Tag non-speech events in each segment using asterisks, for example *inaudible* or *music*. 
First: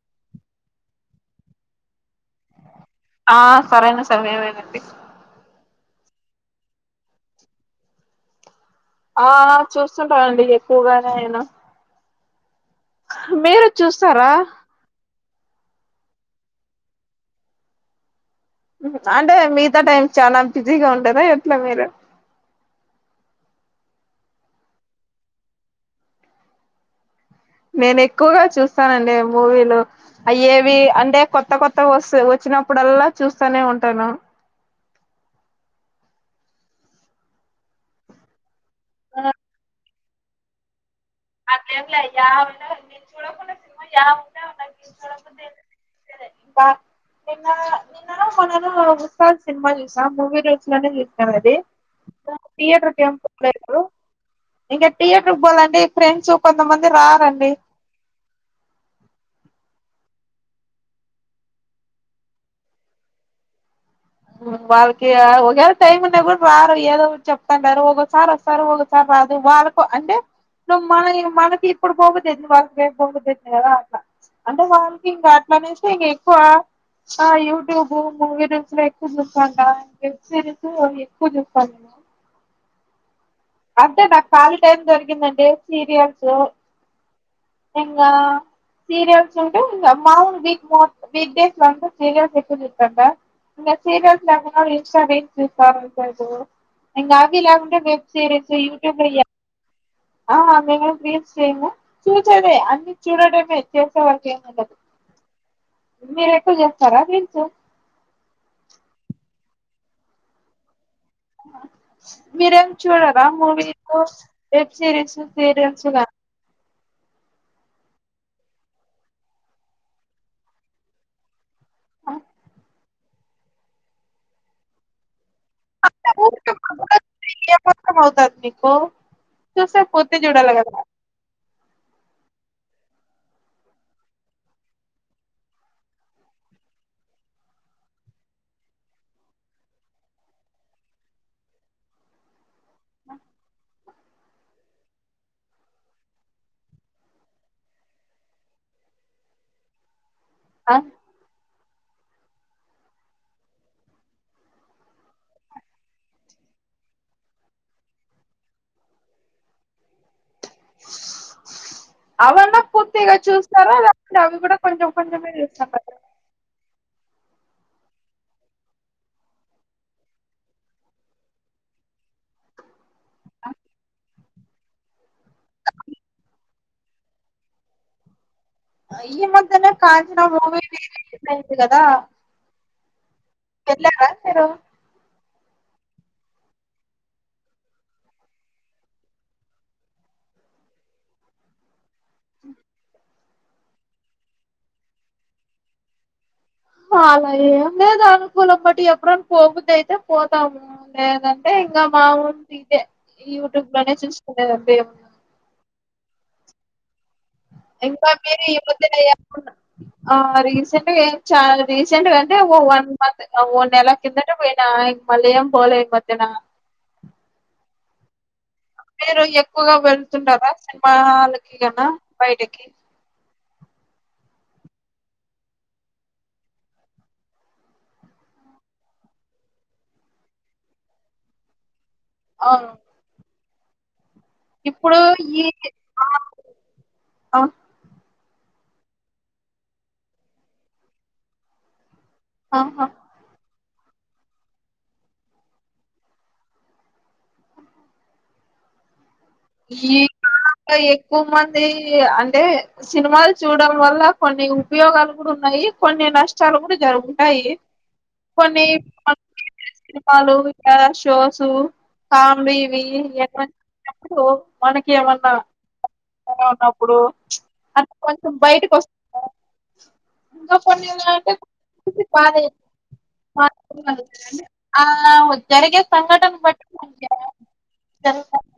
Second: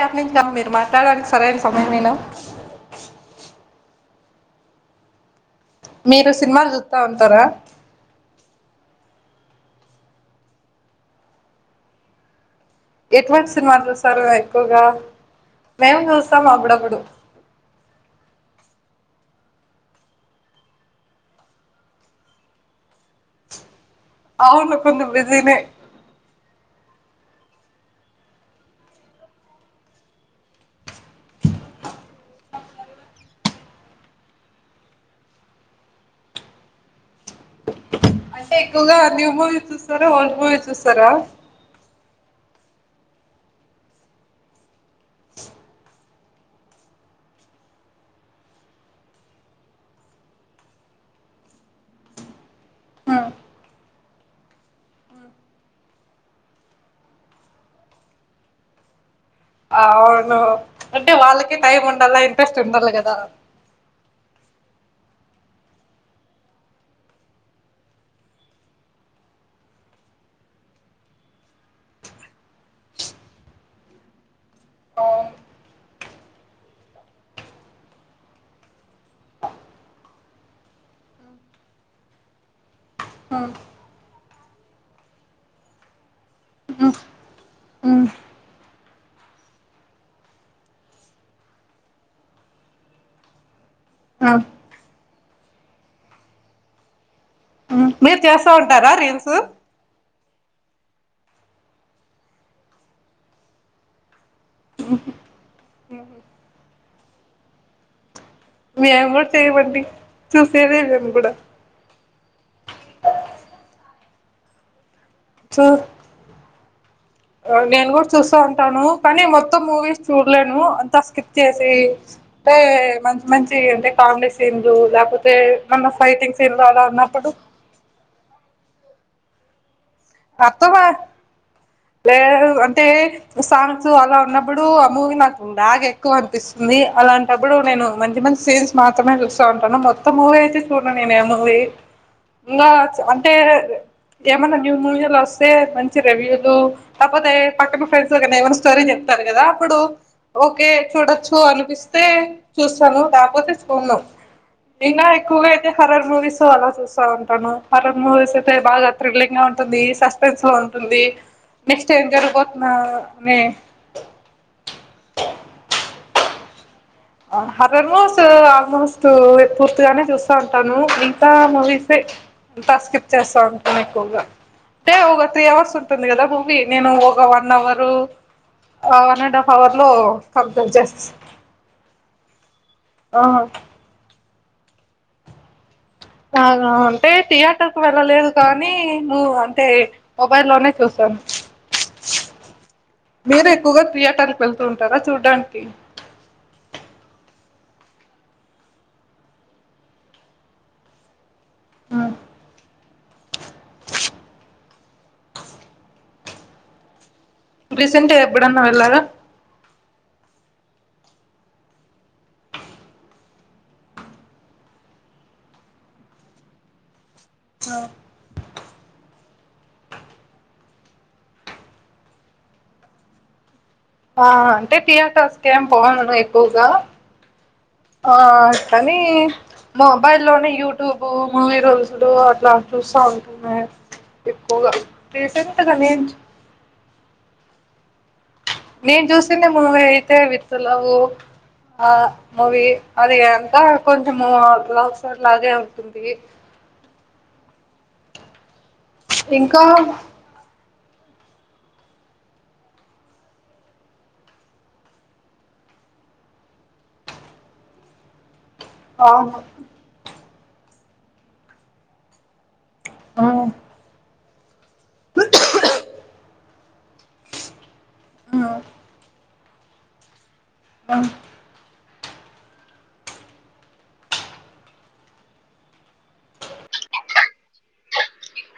App నుంచి కాన్ మీరు మాట్లాడడానికి సరైన సమయమేనా ఆ సరైనా సమయమేనండి మీరు సినిమాలు చూతా ఉంటారా ఆ చూస్తుంటనండి ఎక్కువగా నేను ఎటువంటి మీరు సినిమాల్ చూస్తారు చూస్తారా ఎక్కువగా మేము చూస్తం అప్పుడప్పుడు అంటే మిగిత టైం చానా బిజీగా ఉంటరా ఎట్ల మీరు అవును కొంచం బిజినే నేను ఎక్కువగా చూస్తానండి మూవీలు అయేవి అంటే కొత్త కొత్త వసు వచ్చినప్పుడల్లా చూస్తానే ఉంటాను అయ్ ఎక్కువగా న్యూ మూవీస్ చూస్ సరే ఓల్డ్ మూవీ చూస్ అట్లెం లా యావన నేను చూడకున్న సినిమా యావున్న నాకు చూడ బుద్ధి తే చూసేదే బా నిన్న నిన్ననో మొన్ననో సినిమా చూసా మూవీ రూల్స్ లోనే చూసాం ఇది థియేటర్ కేం హ్మ్. పోలేదు ఇంగ థియేటర్ కి పోలంటే ఫ్రెండ్స్ కొంతమంది రారండి అవును అంటే వాళ్ళకి టైం ఉండలా ఇంట్రెస్ట్ ఉండల కదా వాళ్కి ఒకాళ టైం వున్న కూడ రారు ఏదో చెప్తుంటారు ఒకసారి వస్తారు ఒకసారి రారు వాళ్ళకు అంటే ను మనయ్ మన ఇప్పుడు పోబుద్ది ఐతద్ బా రేప్ పోబుద్దైతది కదా అన్న అంటే వాల్కి అవును. ఇంక అట్లానేసే ఇంగే వా ఆ యూట్యూబ్ మూవీ రూల్స్ ఎ కు మాత్రం దాన్కే సరే పో ఎక్కువ చెప్పాలిన హ్మ్, అంతే న ఖాళీ టైమ్ దొరికిందంటె సీరియల్స్ హ్మ్, హ్మ్, ఇంగా సీరియల్స్ ఉంటే, మామూల్ వీ మో వీక్ డేస్లంత సీరియల్స్ ఎక్కువ చూస్తంట. ఇంక సీరియల్స్ హ్మ్, లాకున్న ఇన్స్టా రీల్ ఇంగ ఆ కే హ్మ్. వే మీరు చేస్తా ఉంటారా రీల్స్ ఆ మేము రీల్స్ చేయము. చూసేదే అన్ని చూడటమే చేసే వరకు ఏముండదు. మేము కూడా చేయమండి చూసేది నేను మీరేం చూడరా మూవీ మూస్ వెబ్ సిరీస్ చు సీరియల్స్ గా ఆ నేను కూడా చూస్తా ఉంటాను, కానీ మొత్తం మూవీస్ చూడలేను అంత స్కిప్. స్కిప్ చేసి ఇస్తే మ మంచియ్ అంటే కామెడీ సీన్లు లెక్పో తే మన్న ఫైటింగ్ ఊరికే సీన్లు అలా ఉన్నప్పుడు చూసా కొత్తవా లేవు అంటే సాంగ్స్ అలా ఉన్నప్పుడు ఆ మూవీ నాకు బాగా ఎక్కువ అనిపిస్తుంది అలాంటప్పుడు నేను మంచి మంచి సీన్స్ మాత్రమే చూస్తా ఉంటాను మొత్తం మూవీ అయితే చూడను నేను ఏ మూవీ ఇంకా అంటే ఏమన్నా మూవీలో వస్తే మంచి రివ్యూలు లేకపోతే పక్కన ఫ్రెండ్స్ లోనీ ఏమైనా స్టోరీ చెప్తారు కదా అప్పుడు ఓకే చూడొచ్చు అనిపిస్ స్తే చూస్తాను కాకపోతే చూడను ఇంకా ఎక్కువగా అయితే హరర్ మూవీస్ అలా చూస్తా ఉంటాను హరర్ మూవీస్ అయితే బాగా థ్రిల్లింగ్ గా ఉ టుంది సస్పెన్స్ నెక్స్ట్ ఏం అవన్నా జరగబోతుందా పూర్తిగా అని చూస్తారా లేకపోతే అవి కూడా కొంచెం కొంచమే చూస్తారా హార్రర్ మూవీస్ ఆల్మోస్ట్ పూర్తిగానే చూస్తాంటాను మిగతా మూవీసే అంతా స్కిప్ చేస్తా ఉంటాను ఎక్కువగా అంటే ఒక త్రీ అవర్స్ ఉంటుంది కదా ము ఉంటే నేను ఒక వన్ అవరు వన్ ఈ అండ్ హాఫ్ మధ్యనే అవర్ లో కాంచన మూవీ కంప్లీట్ రిలీజ్ అయింది కదా ఆ హలో బాగా అంటే థియేటర్ కు వెళ్ళలేదు కానీ మూ అంటే మొబైల్ లోనే చూసాను మీరే ఎక్కువగా థియేటర్కి వెళ్తూ ఉంటారా చూడ్డానికి అలా ఏం లేదు అనుకూలం బట్టి ఎప్పుడయినా పోబుద్ది అయితే పోతాము లేదం టె ఇంగ మా ఊరు *unintelligible* యూట్యూబ్ లోనే చూసుకునేది అంతే ఇగ మేము ఇంకా రీసెంట్ గా మీరు ఈ ఎప్పుడన్నా మధ్యన వెళ్ళారా ఏమైన ఆ రిల్స్ రీసెంట్గా ఎం చాలా రీసెంట్ గా అంటే ఓ వన్ మంత్ ఓ నెల కిందట పోయిన ఇగ మళ్ళీ ఏం పోలే ఈ మధ్యన ఆ మీరు ఎక్కువగా వెళ్తున్నారా సినిమా హాల్ కి గన బయటికి ఆ అంటే థియేటర్స్ కి ఏం పోము ఎక్కువగా ఆ కానీ మొబైల్ లోనే యూట్యూబ్ మూవీ రూల్స్ డు అట్లా అవును. చూస్తా ఉంటా ఎక్కువగా ఇప్పుడు ఈ రీసెంట్గా నేన్ ఆ! చుస్ ఆ నేను చూసిండే మూవీ అయితే విత్ లవ్ ఆ మూవి ఆహా! అది అంత కొంచెము అట్లా సర్ లాగే ఉంటుంది ఇంకా ఈ కాలంలో ఎక్కువ మంది అంటే సినిమాలు చూడడం వల్ల కొన్ని ఉపయోగాలు కూడా ఉన్నాయి కొన్ని నష్టాలు కూడా జరుగుతాయి కొన్ని అవును భక్తి *inaudible* సినిమాలు ఆ షోసు కా బి వి వెపన్ *inaudible* సో మనకి ఏమన్నా *inaudible* ఉన్నప్పుడు అ కొంచెం బయటకు వస్తారా ఇంకా కొన్ని *inaudible* కాదు *inaudible* బానే ఆ జరిగే సంఘటన బట్టి మనకి జరుగుతాంది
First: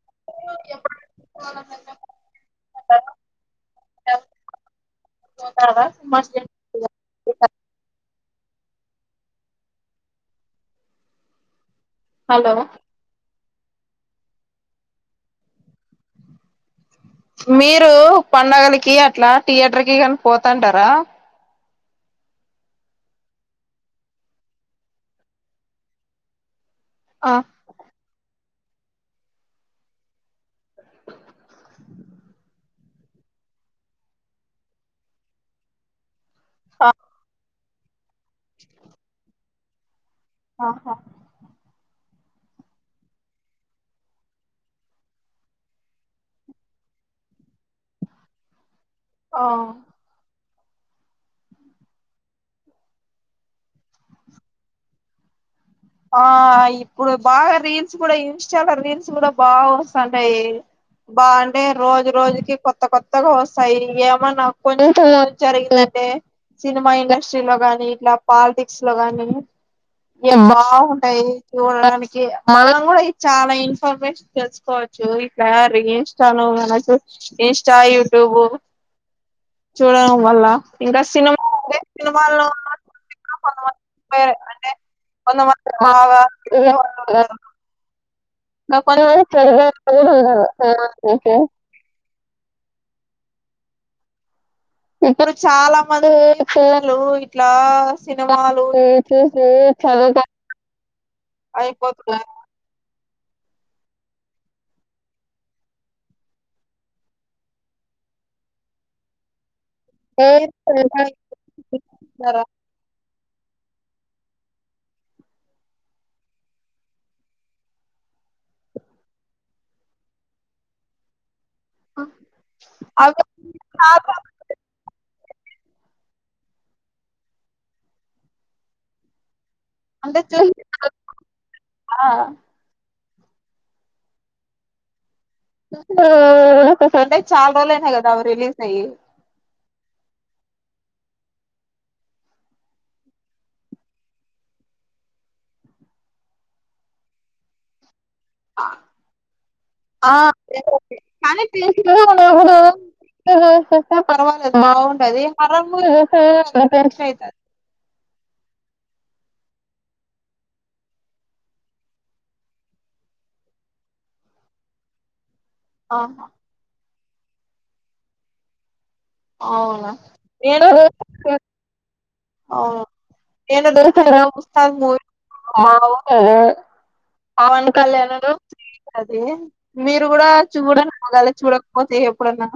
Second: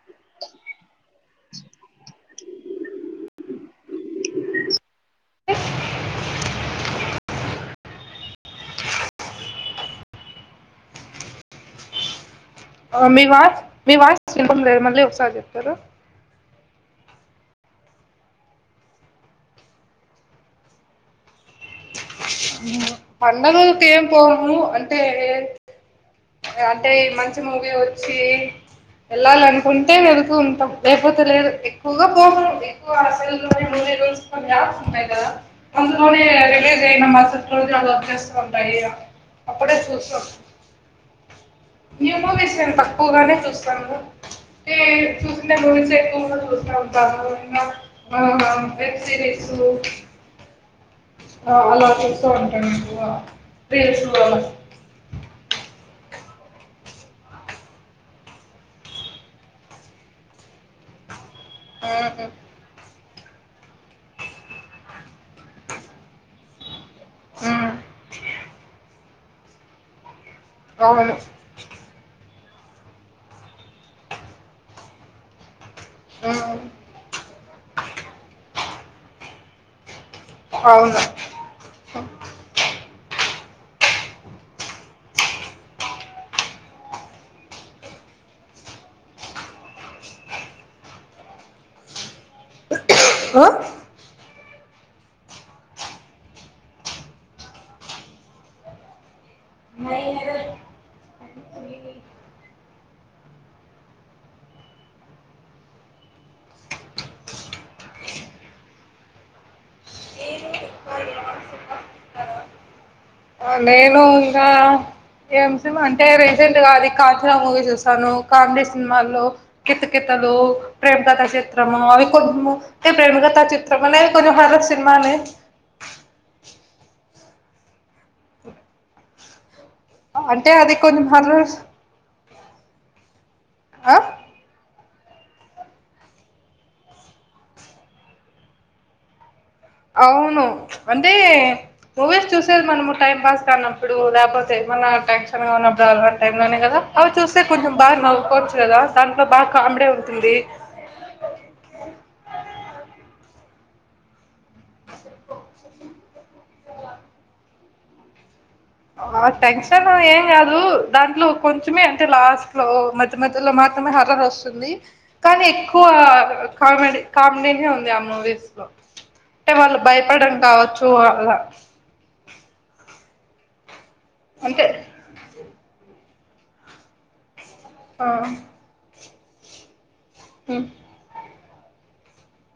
*inaudible* హలో మీ వాయిస్ మీ వాయిస్ వినబడలేదు మళ్ళీ ఒకసారి చెప్తారా మీరు పండగలకి అట్లా థియేటర్ కి కాని పోతంటారా పండగ అయితే ఏం పోము అంటే అంటే మంచి మూవీ వచ్చి వెళ్ళాలి అనుకుంటే వెళుతు ఉంటాం లేకపోతే లేదు ఎక్కువగా పోవం ఎక్కువ ఆ సెల్ లోనే మూవీ రూల్స్ కొన్ని యాప్స్ ఉంటాయి కదా అందులోనే రిలీజ్ ఆహా అయిన మస్ రోజ్ అలా వచ్చేస్ ఉంటాయి ఇగా అప్పుడే చూసా ఆహా న్యూ మూవీస్ నేను తక్కువగానే చూస్తాను అయితే చూసిండే మూవీస్ ఎక్కువగా చూస్తా ఉంటాను అయినా అహ వెబ్ సిరీస్ ఆ సు ఆ అలా చూస్త్ ఉంటాను ఎక్కువగా రీల్స్ *inaudible* ఆ ఇప్పుడు బాగా రీల్స్ కూడా ఇంస్టాలో రీల్స్ కూడా బాగా వస్తాంటయి బా అంటే రోజు రోజుకి కొత్త కొత్త కొత్తగా వస్తాయి ఏమన్నా కొంచెం జరిగిందంటే సినిమా ఇండస్ట్రీలోగాని ఇట్లా పాలిటిక్స్ లో గాని వే బాగుంటాయి చూడడానికి మళ్ళం కూడా ఇది చాలా ఇన్ఫర్మేషన్ తెలుసుకోవచ్చు ఇటా ఇన్స్టా అవును మనం *inaudible* ఇన్స్టా యూట్యూబ్ చూడ వల్ల అవును ఇంకా సినిమా లే సినిమాల్లో *inaudible* ఇంక కొంతమంది అ అంటే కొంతమంది తిన్నావా తిన్నావా లేదు నా పనులు చేయ్ జాజిపే తినను *unintelligible* వో ఇప్పుడు చాలా మంది ఫోన్ లు ఇట్ల సినిమాలు చూసి చదువు అయిపోతున్నారు ఏ *unintelligible* స్తారా నేను ఇంకా ఏం సినిమా అంటే రీసెంట్ గా అది కాంచనా మూవీ చూసాను కామిడి సినిమాల్లో కితకితలు ప్రేమ కథా చిత్ర చిత్రము అవి కొంచము అవి ప్రేమికథ చిత్రం అనే కొంచము హారర్ సినిమానే అంటే అది కొన్ని మార్లు ఆ ఆ సర్లే *unintelligible* చాలా రోజులుయినాయి కదా అవి రిలీజ్ అయి అవును అంటే మూవీస్ చూసేది మనము టైం పాస్ కానప్పుడు లేకపోతే ఏమన్నా టెన్షన్ గా ఉన్నప్పుడు టైం లోనే కదా అవి చూస్తే కొంచెం బాగా నవ్వు ఆ కానీ తిన్సులు ఎప్పుడు పర్వాలేదు బాగుంటది హారర్ చూస్తే టెన్షన్ అయితది ఆ టెన్షన్ ఏం కాదు దాంట్లో కొంచమే అంటే లాస్ట్ లో మధ్య మధ్యలో మాత్రమే హరర్ వస్తుంది కానీ ఎక్కువ ఆహా కామెడీ కామెడీని ఉంది ఆ మూవీస్ లో అంటే వాళ్ళు అవునా భయపడడం కావచ్చు అలా ఆ ఏనదరు తరా అంటే ఉత్సద్ మూవీ అ పవన్ ఆ కళ్యాణనును శ్రీలీలా అదే మీరు కూడా హ్మ్ చూడ ఆగాలి చూడక్ పోతా ఎప్పుడన్నా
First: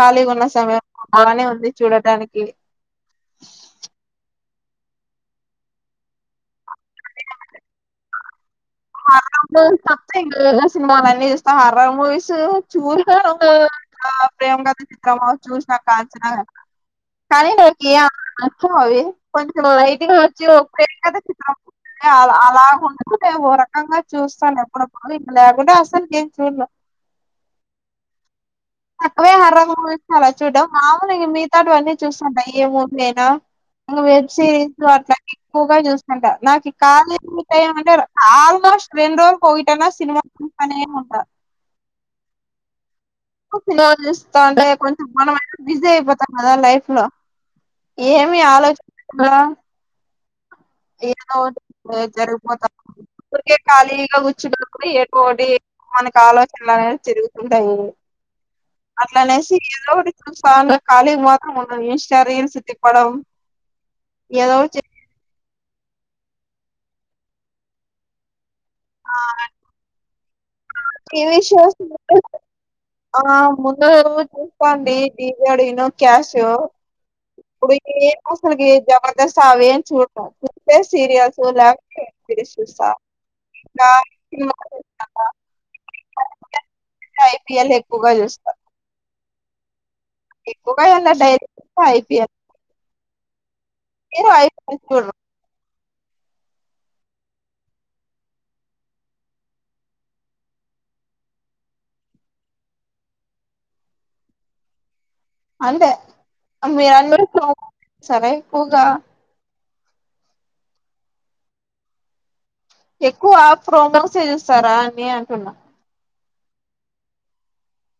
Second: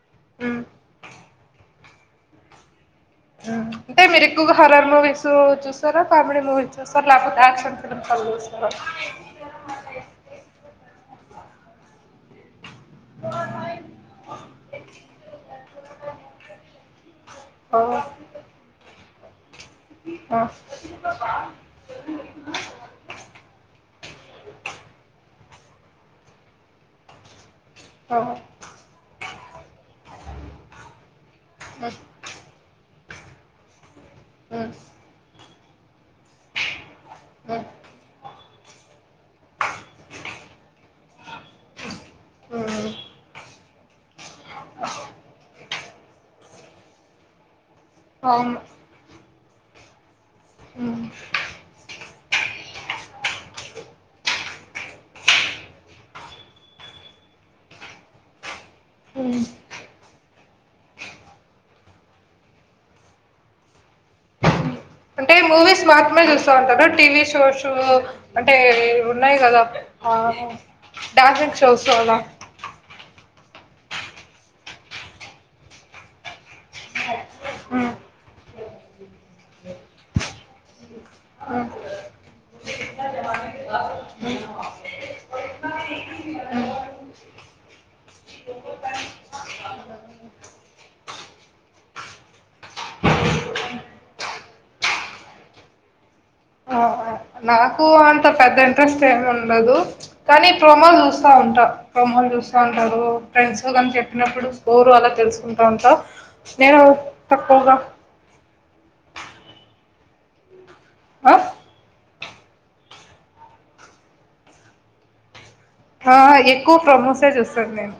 ఖాళీగా ఉన్న హ్మ్ సమయం బానే ఉంది చూడటానికి హ్మ్ అంటే మీరు ఎక్కువగా హరర్ మూవీస్ చూస్తారా కామెడీ మూవీస్ చూస్తారా లేకపోతే యాక్షన్ ఫిలిమ్స్ అవి చూస్ ఆ *unintelligible* తప్ప వేరే సినిమాలు అనే చూస్ హారర్ మూవీస్ వు చూ ప్రియకా ఆ ప్రేమ కథ చిత్రం చుసిన కాంచన కానీ ఓ నాకి నచ్చవు అవి కొంచెం లేటింగ్ ఆ వచ్చి ప్రేమకథ చిత్రం ఉంటుందే అలాగా ఉంటుంది కానీ ఓ రకం ఆ చూస్తాను అపుడపుడు ఇప్పుడు లేకుంటే అసల్ కి ఎమ్ చూడను ఆ అవే హారర్ మూవీస్ అలా చూడం మాము మితావన్నీ చూస్తాంటా ఎ మూవి నేనా ఇంగ వెబ్ హ్మ్ సిరీస్ అట్లా ఎక్కువగా చూస్తుంట నాకి కాని హ్మ్ *unintelligible* ఆ ఫ్కోర్స్ రెండ్రోజులకు ఒకటైన సినిమా అనేం ఉండ మ్మ్ రోజు చూస్తంటే కొంచెం మనం బిజీ అయిపోతాం కదా లైఫ్ లో ఏమి అవును ఆలోచనార హ్మ్ ఏదోటి జరిగిపోతాకే ఊరికే ఖాళీగా కూచుంటేమని ఏదోటి మనకి ఆలోచనలు అనేవి జరుగుతుంటాయి. అట్లానేసి ఏదోటి ఖాళీ మాత్రం ఉండను, ఇన్స్టా రీల్స్ తిప్పడం ఏదో అంటే మూవీస్ మాత్రమే చూస్తాంటారు. టీవీ షోసు అంటే ఉన్నాయి కదా ఆ ఎన్ని డాన్సింగ్ షోస్ లు అలా. ఉంటాయ్ ఆ ముందు చూస్తాంటి ఢీ జోడీ ను క్యాషో ఇప్పుడు హ్మ్. అసలుకి జబర్దస్త్ అవేం చూడలే చూస్తే సీరియల్స్ హ్మ్. లేకపోతే *inaudible* చూస్తా పి ఎల్ ఎ ఎక్కువగా చూస్తా ఎక్కువగా డైరెక్ట్ ఐపీఎల్ ఏదో అయిపో *unintelligible* ఆ! ఆ! నాకు అంత పెద్ద ఇంట్రెస్ట్ ఏమి ఉండదు కానీ ప్రోమో చూస్తా ఉంటా ప్రోమోల్ చూస్తా ఉంటారు ఫ్రెండ్స్ కానీ చెప్పినప్పుడు స్కోరు అలా తెలుసుకుంటా అంటే ఉంటా. నేను మీరు అందరు తక్కువగా సరే ఎక్కువగా ఆ ఎక్కువ ప్రోమోస్ చేస్తారా అని అంటున్నా ఆ ఎక్కువ ప్రోమోసే చూస్తా నేను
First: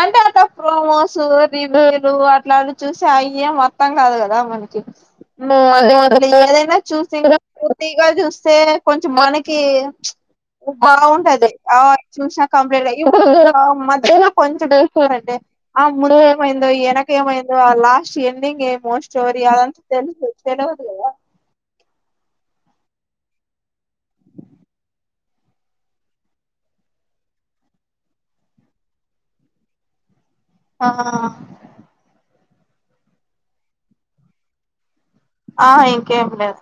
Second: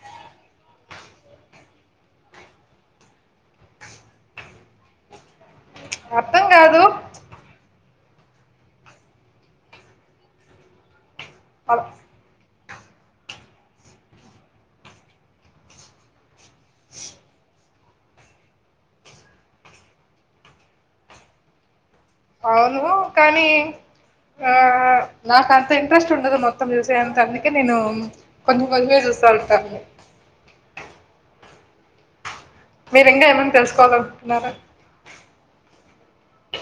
అంటే అట్ట ప్రోమోస్, రివ్యూలు అట్లాంటి చూసి అయేమీ అర్థం కాదు కదా మనకి అర్థం ఏదైనా కాదు. చూసి పూర్తిగా చూస్తే కొంచెం మనకి బాగుంటది అ అలా చూసినా కంప్లీట్ అయ ఆ మధ్యలో కొంచెం *unintelligible* ఆ ముందు ఏమైందో వెనక ఏమైందో ఆ లాస్ట్ ఎండింగ్ ఏమో స్టోరీ అదంతా తెలుసు తెలియదు కదా అవును కానీ ఆ నాకు అంత ఇంట్రెస్ట్ ఉండదు మొత్తం చూసే అంత అందుకే నేను కొంచెం కొంచెమే చూస్తా ఉంటా ఆహ మీరింకా ఏమైన తెలుసుకోవాలకున్నారా ఆ ఇంకేమి లేదు